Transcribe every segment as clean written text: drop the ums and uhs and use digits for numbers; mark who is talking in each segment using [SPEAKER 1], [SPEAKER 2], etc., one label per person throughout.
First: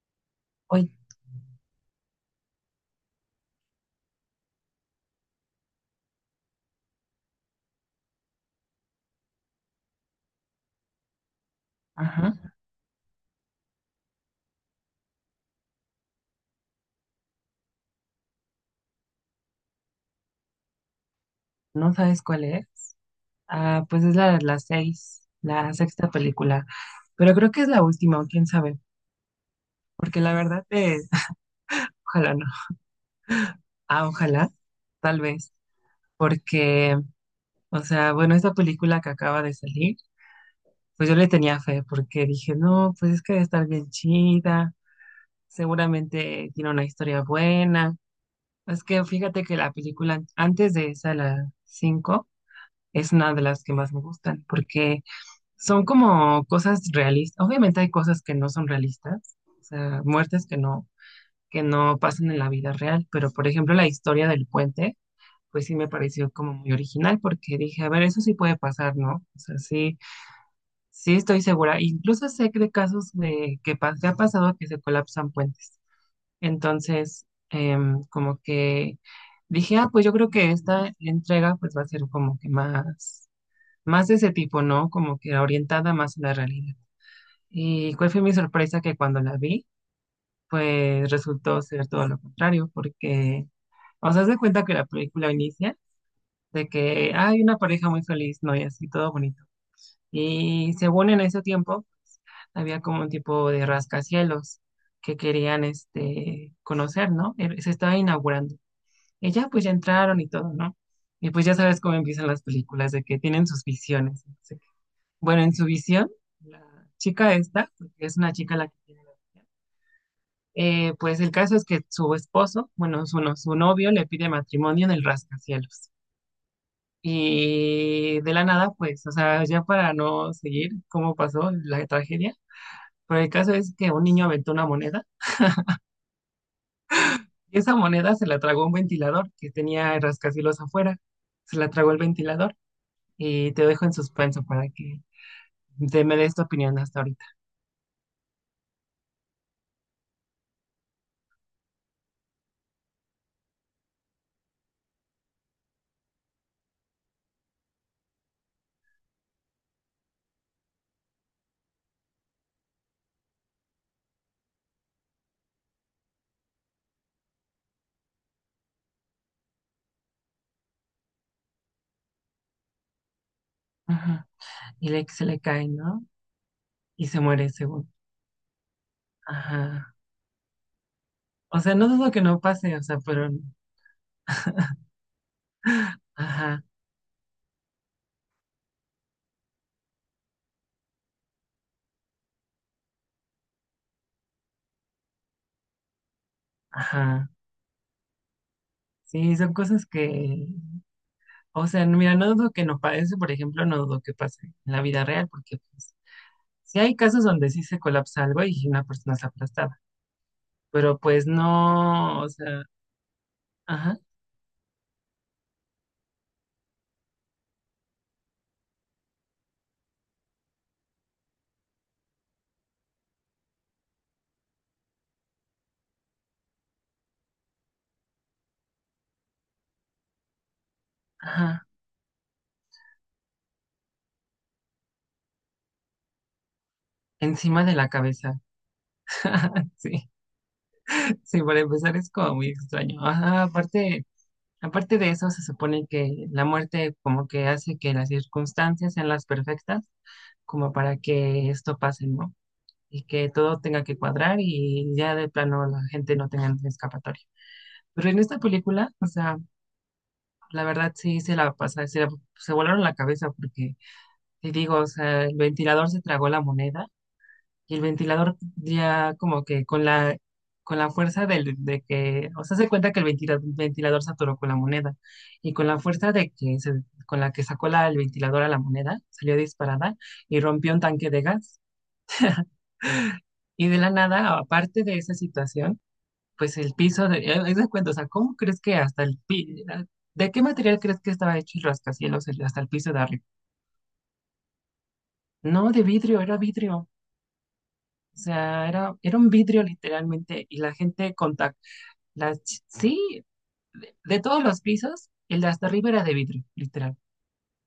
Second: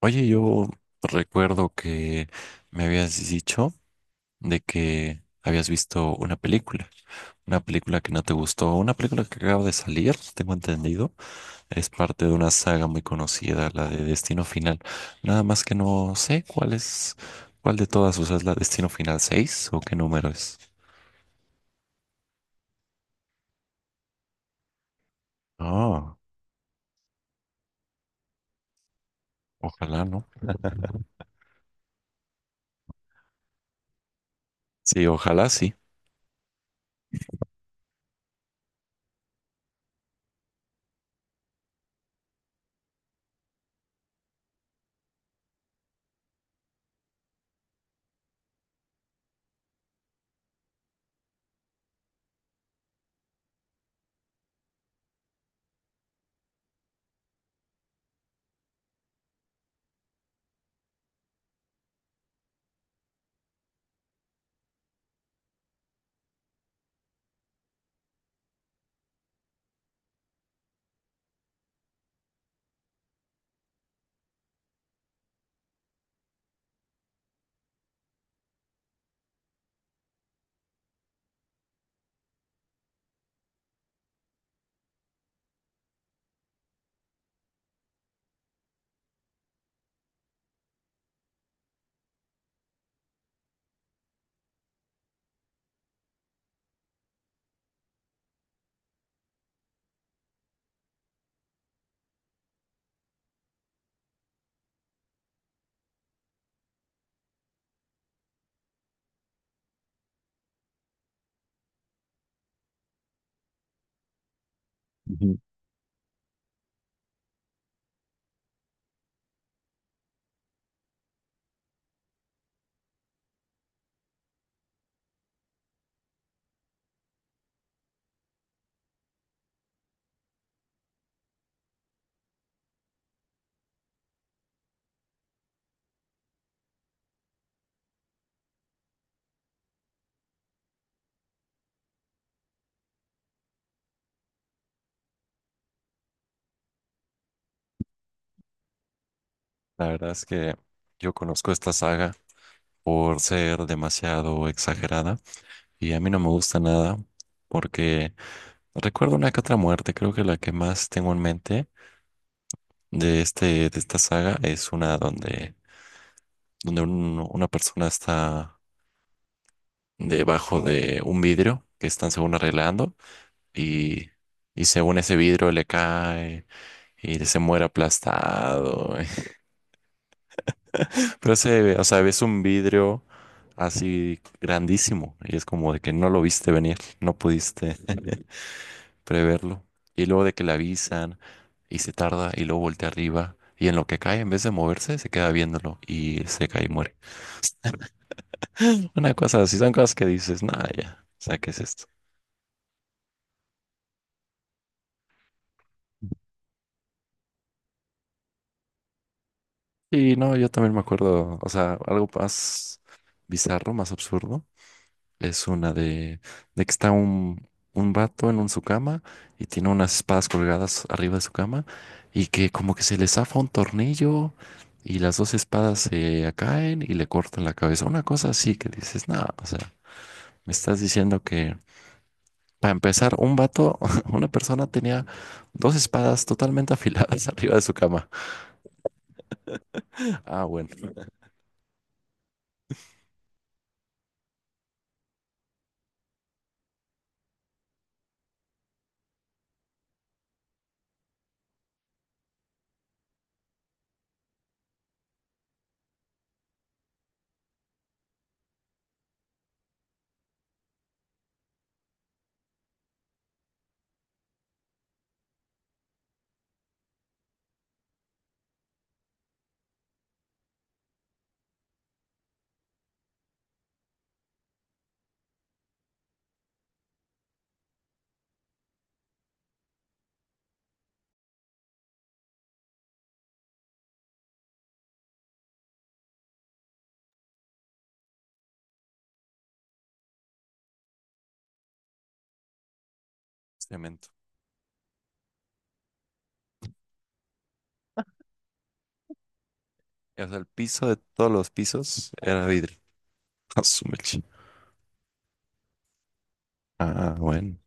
[SPEAKER 1] Oye, yo
[SPEAKER 2] Hoy,
[SPEAKER 1] recuerdo que me habías dicho de que habías visto una película que no te gustó, una película que acaba de salir, tengo entendido, es parte de una
[SPEAKER 2] ajá,
[SPEAKER 1] saga muy conocida, la de Destino Final. Nada más que no sé cuál es, cuál de todas, o sea, es la Destino Final 6 o qué número es.
[SPEAKER 2] ¿no sabes cuál es? Ah, pues es la seis, la sexta
[SPEAKER 1] Ah,
[SPEAKER 2] película, pero creo que es la última, o quién sabe,
[SPEAKER 1] ojalá
[SPEAKER 2] porque
[SPEAKER 1] no.
[SPEAKER 2] la verdad es, ojalá no, ah, ojalá,
[SPEAKER 1] Sí,
[SPEAKER 2] tal
[SPEAKER 1] ojalá
[SPEAKER 2] vez,
[SPEAKER 1] sí.
[SPEAKER 2] porque, o sea, bueno, esta película que acaba de salir, pues yo le tenía fe, porque dije, no, pues es que debe estar bien chida, seguramente tiene una historia buena, es que fíjate que la película antes de esa, la cinco, es una de las que más me gustan, porque son como cosas realistas. Obviamente hay cosas que no son realistas, o sea, muertes que no pasan en la vida real, pero por ejemplo la historia del puente, pues sí me pareció como muy original porque dije, a ver, eso sí puede pasar, ¿no? O sea, sí, sí estoy segura. Incluso sé que de casos de que, que ha pasado que se colapsan puentes. Entonces, como que dije, ah, pues yo creo que esta entrega pues va a ser como que más, más de ese tipo, ¿no? Como que orientada más a la realidad. Y cuál fue mi sorpresa que cuando la vi, pues resultó ser todo lo contrario, porque, o sea, haz cuenta que la película inicia de que hay una pareja muy feliz, ¿no? Y así todo bonito. Y según en ese tiempo, había como un tipo de rascacielos que querían, este, conocer, ¿no? Se estaba inaugurando. Y ya, pues ya entraron y todo, ¿no? Y pues ya sabes cómo empiezan las películas, de que tienen sus visiones. No sé qué.
[SPEAKER 1] Ujú.
[SPEAKER 2] Bueno, en su visión, la chica esta, porque es una chica la que tiene. Pues el caso es que su esposo, bueno, su, su novio le pide matrimonio en el rascacielos. Y de la nada, pues, o sea, ya para no seguir cómo pasó la tragedia, pero el caso es que un niño aventó una moneda y esa moneda se la tragó un ventilador que tenía el rascacielos afuera. Se la tragó el ventilador y te dejo en suspenso para que te me des tu opinión hasta ahorita.
[SPEAKER 1] La verdad es que yo conozco esta saga por ser demasiado exagerada y a mí no me gusta nada porque recuerdo una que otra muerte, creo que la que más tengo en mente de esta saga es una donde una persona está debajo de un vidrio que están según arreglando y
[SPEAKER 2] Ajá.
[SPEAKER 1] y
[SPEAKER 2] Y
[SPEAKER 1] según
[SPEAKER 2] le,
[SPEAKER 1] ese
[SPEAKER 2] se le
[SPEAKER 1] vidrio le
[SPEAKER 2] cae, ¿no?
[SPEAKER 1] cae
[SPEAKER 2] Y
[SPEAKER 1] y
[SPEAKER 2] se
[SPEAKER 1] se
[SPEAKER 2] muere
[SPEAKER 1] muere
[SPEAKER 2] según.
[SPEAKER 1] aplastado.
[SPEAKER 2] Ajá.
[SPEAKER 1] Pero
[SPEAKER 2] O sea,
[SPEAKER 1] ese, o
[SPEAKER 2] no
[SPEAKER 1] sea,
[SPEAKER 2] dudo que
[SPEAKER 1] ves
[SPEAKER 2] no
[SPEAKER 1] un
[SPEAKER 2] pase, o sea,
[SPEAKER 1] vidrio
[SPEAKER 2] pero...
[SPEAKER 1] así grandísimo y es como de que no lo viste
[SPEAKER 2] Ajá.
[SPEAKER 1] venir, no pudiste preverlo. Y luego de que le avisan y se tarda y luego voltea arriba y en lo que cae, en vez de moverse, se queda viéndolo y se cae y muere.
[SPEAKER 2] Ajá.
[SPEAKER 1] Una
[SPEAKER 2] Sí,
[SPEAKER 1] cosa
[SPEAKER 2] son
[SPEAKER 1] así, son
[SPEAKER 2] cosas
[SPEAKER 1] cosas que dices,
[SPEAKER 2] que,
[SPEAKER 1] nada, ya, o sea, ¿qué es
[SPEAKER 2] o
[SPEAKER 1] esto?
[SPEAKER 2] sea, mira, no dudo que no pase, por ejemplo, no dudo que pase en la vida real, porque pues sí hay casos donde sí se colapsa algo y una persona es aplastada,
[SPEAKER 1] Y no, yo también me
[SPEAKER 2] pero pues
[SPEAKER 1] acuerdo, o sea, algo
[SPEAKER 2] no, o sea,
[SPEAKER 1] más bizarro, más
[SPEAKER 2] ajá,
[SPEAKER 1] absurdo. Es una de que está un vato en un, su cama y tiene unas espadas colgadas arriba de su cama y que como que se le zafa un tornillo y las dos espadas se caen y le cortan la cabeza. Una cosa así que dices, no, o sea, me estás diciendo que
[SPEAKER 2] ajá,
[SPEAKER 1] para empezar, un vato, una persona tenía dos espadas totalmente afiladas arriba de
[SPEAKER 2] encima
[SPEAKER 1] su
[SPEAKER 2] de la
[SPEAKER 1] cama.
[SPEAKER 2] cabeza. Sí,
[SPEAKER 1] Ah, bueno,
[SPEAKER 2] sí, para empezar es como muy extraño. Ajá, aparte, aparte de eso, se supone que la muerte como que hace que las circunstancias sean las perfectas, como para que esto pase, ¿no? Y que todo tenga que cuadrar y ya de plano la gente no tenga escapatoria. Pero en esta película, o sea, la verdad sí se la pasa, se volaron la cabeza porque, te digo, o sea, el ventilador se tragó la moneda y el ventilador ya como que con la fuerza del, de que, o sea, se cuenta que el ventilador se atoró con la moneda y con la fuerza de que con la que sacó la, el ventilador a la moneda, salió disparada y rompió un tanque de gas. Y de la nada, aparte de esa situación, pues el piso, de, haz de cuenta, o sea, ¿cómo crees que hasta el ¿de qué material crees que estaba hecho el rascacielos hasta el piso de arriba?
[SPEAKER 1] cemento.
[SPEAKER 2] No, de vidrio, era vidrio. O sea, era, era un vidrio
[SPEAKER 1] O sea, el
[SPEAKER 2] literalmente y la
[SPEAKER 1] piso de
[SPEAKER 2] gente
[SPEAKER 1] todos los
[SPEAKER 2] contacta.
[SPEAKER 1] pisos
[SPEAKER 2] Las,
[SPEAKER 1] era vidrio.
[SPEAKER 2] sí,
[SPEAKER 1] Ah, su mecha.
[SPEAKER 2] de todos los pisos, el de hasta arriba era de vidrio, literal.
[SPEAKER 1] Ah, bueno.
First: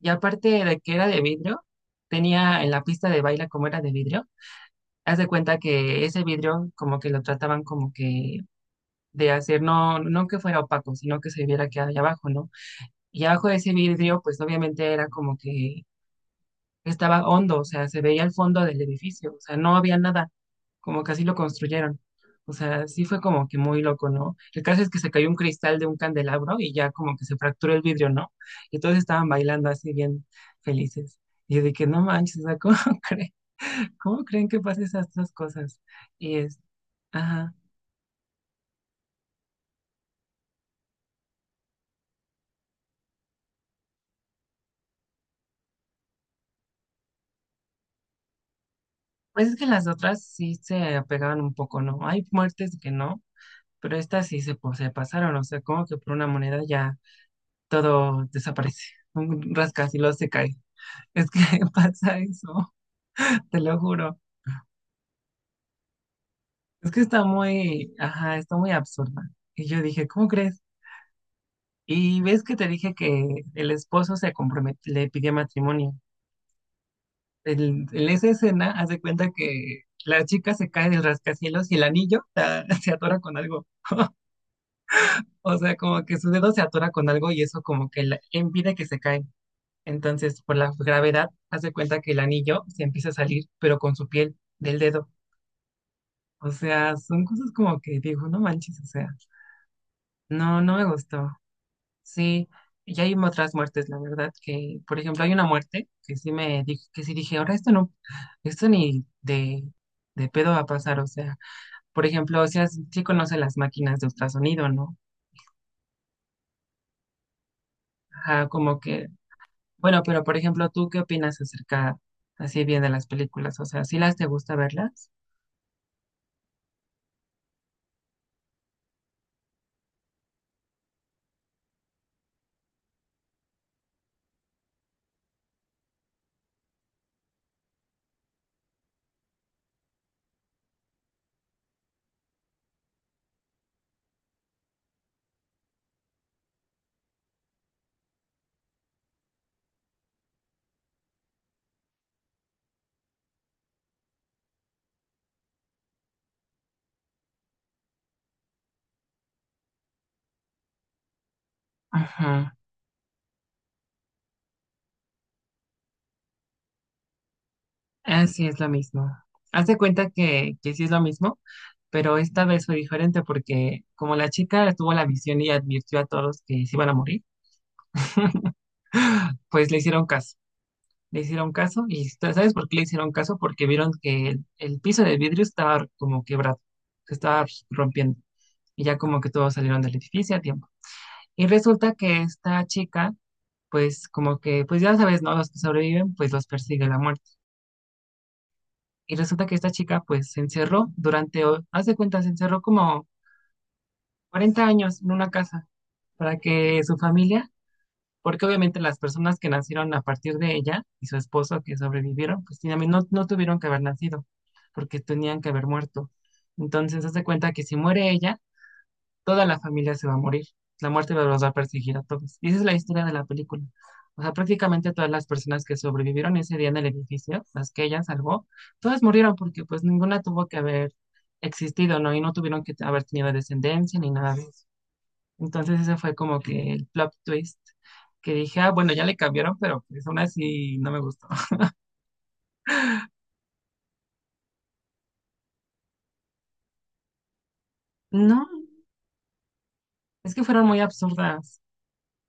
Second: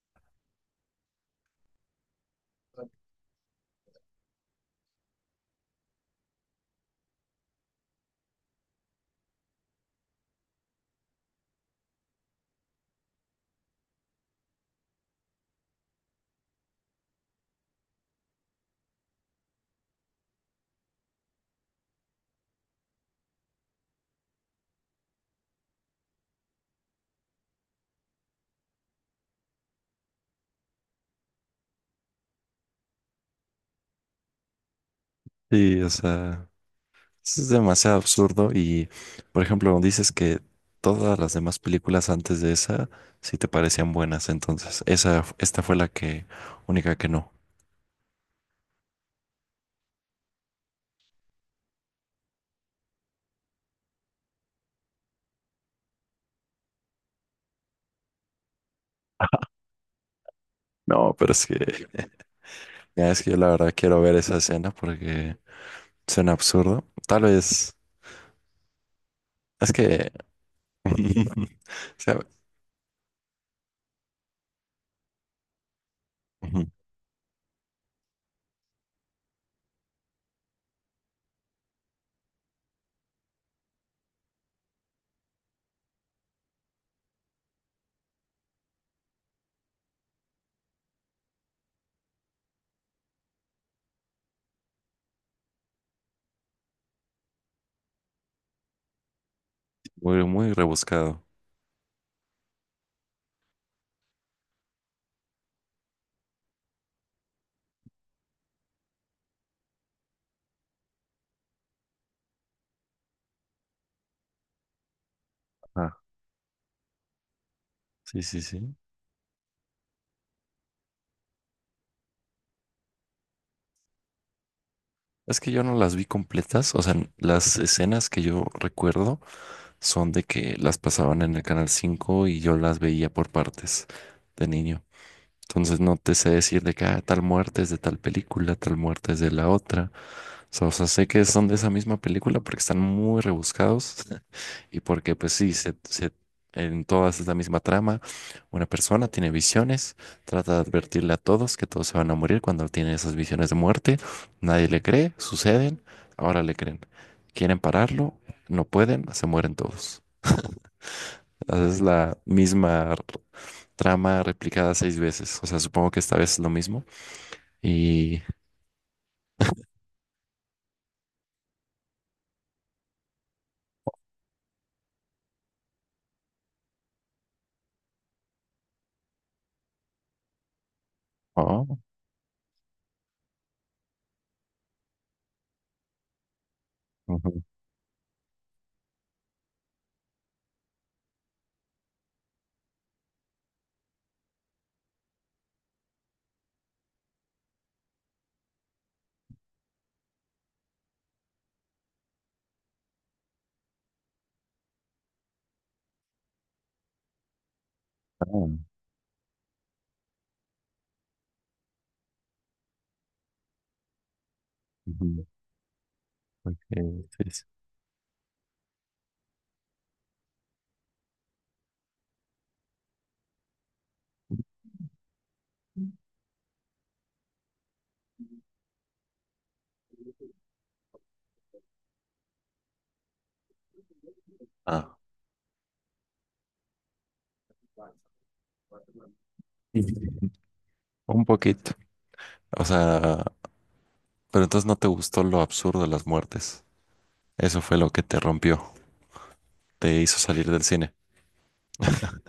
[SPEAKER 2] Y aparte de que era de vidrio, tenía en la pista de baile como era de vidrio, haz de cuenta que ese vidrio como que lo trataban como que de hacer, no, no que fuera opaco, sino que se viera que hay abajo, ¿no? Y abajo de ese vidrio, pues obviamente era como que estaba hondo, o sea, se veía el fondo del edificio, o sea, no había nada, como que así lo construyeron. O sea, sí fue como que muy loco, ¿no? El caso es que se cayó un cristal de un candelabro y ya como que se fracturó el vidrio, ¿no? Y todos estaban bailando así bien felices. Y yo dije, no manches, o sea, ¿cómo creen, cómo creen que pasen esas dos
[SPEAKER 1] Sí,
[SPEAKER 2] cosas?
[SPEAKER 1] o
[SPEAKER 2] Y
[SPEAKER 1] sea.
[SPEAKER 2] es,
[SPEAKER 1] Es
[SPEAKER 2] ajá.
[SPEAKER 1] demasiado absurdo y, por ejemplo, dices que todas las demás películas antes de esa sí te parecían buenas, entonces esa, esta fue la que única que no.
[SPEAKER 2] Pues es que las otras sí se apegaban un poco, ¿no? Hay muertes que no, pero estas sí se pasaron, o sea, como que por una moneda ya todo desaparece. Un rascacielos se cae.
[SPEAKER 1] No,
[SPEAKER 2] Es
[SPEAKER 1] pero
[SPEAKER 2] que
[SPEAKER 1] es que
[SPEAKER 2] pasa eso,
[SPEAKER 1] ya es que yo la
[SPEAKER 2] te
[SPEAKER 1] verdad
[SPEAKER 2] lo
[SPEAKER 1] quiero ver
[SPEAKER 2] juro.
[SPEAKER 1] esa escena porque suena absurdo.
[SPEAKER 2] Es que
[SPEAKER 1] Tal
[SPEAKER 2] está
[SPEAKER 1] vez
[SPEAKER 2] muy, ajá, está muy absurda. Y
[SPEAKER 1] es
[SPEAKER 2] yo dije,
[SPEAKER 1] que
[SPEAKER 2] ¿cómo crees?
[SPEAKER 1] o sea,
[SPEAKER 2] Y ves que te dije que el esposo se comprometió, le pidió matrimonio.
[SPEAKER 1] ujú,
[SPEAKER 2] El, en esa escena, haz de cuenta que la chica se cae del rascacielos y el anillo ah, se atora con algo. O sea, como que su dedo se atora con algo y eso como que la, impide que se cae. Entonces, por la gravedad, haz de cuenta que el anillo se empieza a salir, pero con su piel del dedo. O sea, son cosas como que digo, no manches, o sea,
[SPEAKER 1] muy, muy
[SPEAKER 2] no, no me
[SPEAKER 1] rebuscado.
[SPEAKER 2] gustó. Sí, y hay otras muertes, la verdad, que, por ejemplo, hay una muerte que sí me dije, que sí dije, ahora esto no, esto ni de, de pedo va a pasar, o sea, por ejemplo, o sea, sí conoce las máquinas de ultrasonido, ¿no?
[SPEAKER 1] Ah, sí, sí,
[SPEAKER 2] Ajá,
[SPEAKER 1] sí.
[SPEAKER 2] como que, bueno, pero por ejemplo, ¿tú qué opinas acerca así bien de las películas? O sea, ¿sí las te gusta verlas?
[SPEAKER 1] Es que yo no las vi completas, o sea, las escenas que yo recuerdo son de que las pasaban en el Canal 5 y yo las veía por partes de niño. Entonces no te sé decir de que "Ah, tal muerte es de tal película, tal muerte es de la otra." So, o sea, sé que son de esa misma película porque están muy rebuscados y porque pues sí, en todas es la misma trama. Una persona tiene visiones, trata de advertirle a todos que todos se van a morir cuando tiene esas visiones de muerte. Nadie le cree, suceden, ahora le creen. Quieren pararlo, no pueden, se mueren todos. Haces la
[SPEAKER 2] Ajá,
[SPEAKER 1] misma r- trama replicada 6 veces. O sea, supongo que esta vez es lo mismo. Y...
[SPEAKER 2] así es lo mismo. Haz de cuenta que sí es lo mismo, pero esta vez fue diferente porque como la chica tuvo la visión y advirtió a todos que se iban a morir, pues le hicieron caso. Le hicieron
[SPEAKER 1] Oh,
[SPEAKER 2] caso y ¿sabes por qué le hicieron caso? Porque vieron que el piso de vidrio estaba como quebrado, se
[SPEAKER 1] ujú,
[SPEAKER 2] estaba rompiendo y ya como que todos salieron del edificio a tiempo. Y resulta que esta chica, pues como que, pues ya sabes, ¿no? Los que sobreviven, pues los persigue la muerte. Y resulta que esta chica pues se encerró durante, haz de cuenta, se encerró como 40 años en una casa para que su familia, porque
[SPEAKER 1] ah,
[SPEAKER 2] obviamente las personas que nacieron a partir de ella y su esposo que sobrevivieron, pues también no, no tuvieron que haber nacido, porque
[SPEAKER 1] ujú,
[SPEAKER 2] tenían que haber muerto.
[SPEAKER 1] ok,
[SPEAKER 2] Entonces, haz de
[SPEAKER 1] sí, sí.
[SPEAKER 2] cuenta que si muere ella, toda la familia se va a morir. La muerte los va a perseguir a todos. Y esa es la historia de la película. O sea, prácticamente todas las personas que sobrevivieron ese día en el edificio, las que ella salvó, todas murieron porque pues ninguna tuvo que haber existido, ¿no? Y no tuvieron que haber tenido descendencia ni nada de eso.
[SPEAKER 1] Ah.
[SPEAKER 2] Entonces ese fue como que el plot twist que dije, ah, bueno, ya le cambiaron, pero pues aún
[SPEAKER 1] Ujú.
[SPEAKER 2] así no me
[SPEAKER 1] Un
[SPEAKER 2] gustó.
[SPEAKER 1] poquito. O sea, pero entonces no te gustó lo absurdo de las muertes. Eso fue lo que te
[SPEAKER 2] No,
[SPEAKER 1] rompió, te hizo
[SPEAKER 2] es que
[SPEAKER 1] salir del
[SPEAKER 2] fueron muy
[SPEAKER 1] cine.
[SPEAKER 2] absurdas.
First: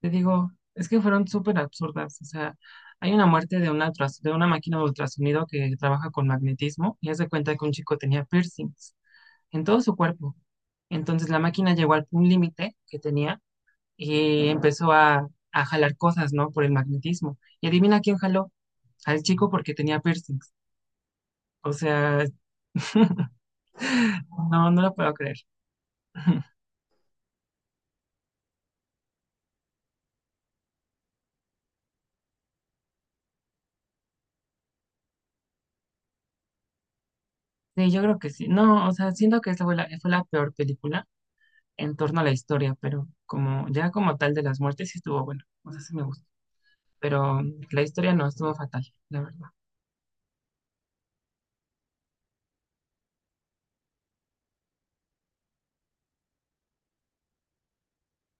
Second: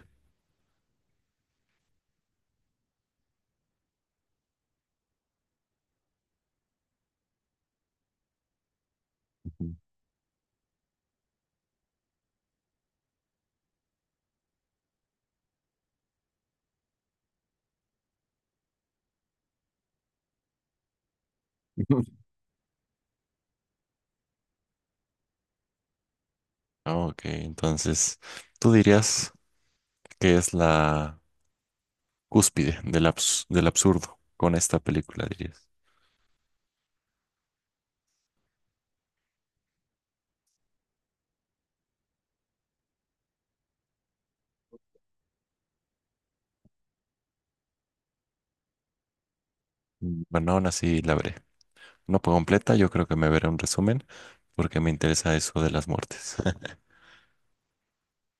[SPEAKER 2] Te digo, es que fueron súper absurdas. O sea, hay una muerte de una, de una máquina de ultrasonido que trabaja con magnetismo y hace cuenta que un chico tenía piercings en
[SPEAKER 1] Ujú.
[SPEAKER 2] todo su cuerpo. Entonces la máquina llegó al un límite que tenía y empezó a jalar cosas, ¿no? Por el magnetismo. Y adivina quién jaló al chico porque tenía piercings. O sea, no, no lo puedo creer.
[SPEAKER 1] Ok, entonces, ¿tú dirías que es la cúspide del absurdo con esta película, dirías?
[SPEAKER 2] Sí, yo creo que sí. No, o sea, siento que esa fue la peor película en torno a la historia, pero como ya como tal de las muertes sí estuvo bueno, o sea, sí me gustó, pero la historia no estuvo fatal, la verdad.
[SPEAKER 1] Mm. Bueno, aún así la veré, no por completa, yo creo que me veré un resumen porque me interesa eso de las muertes.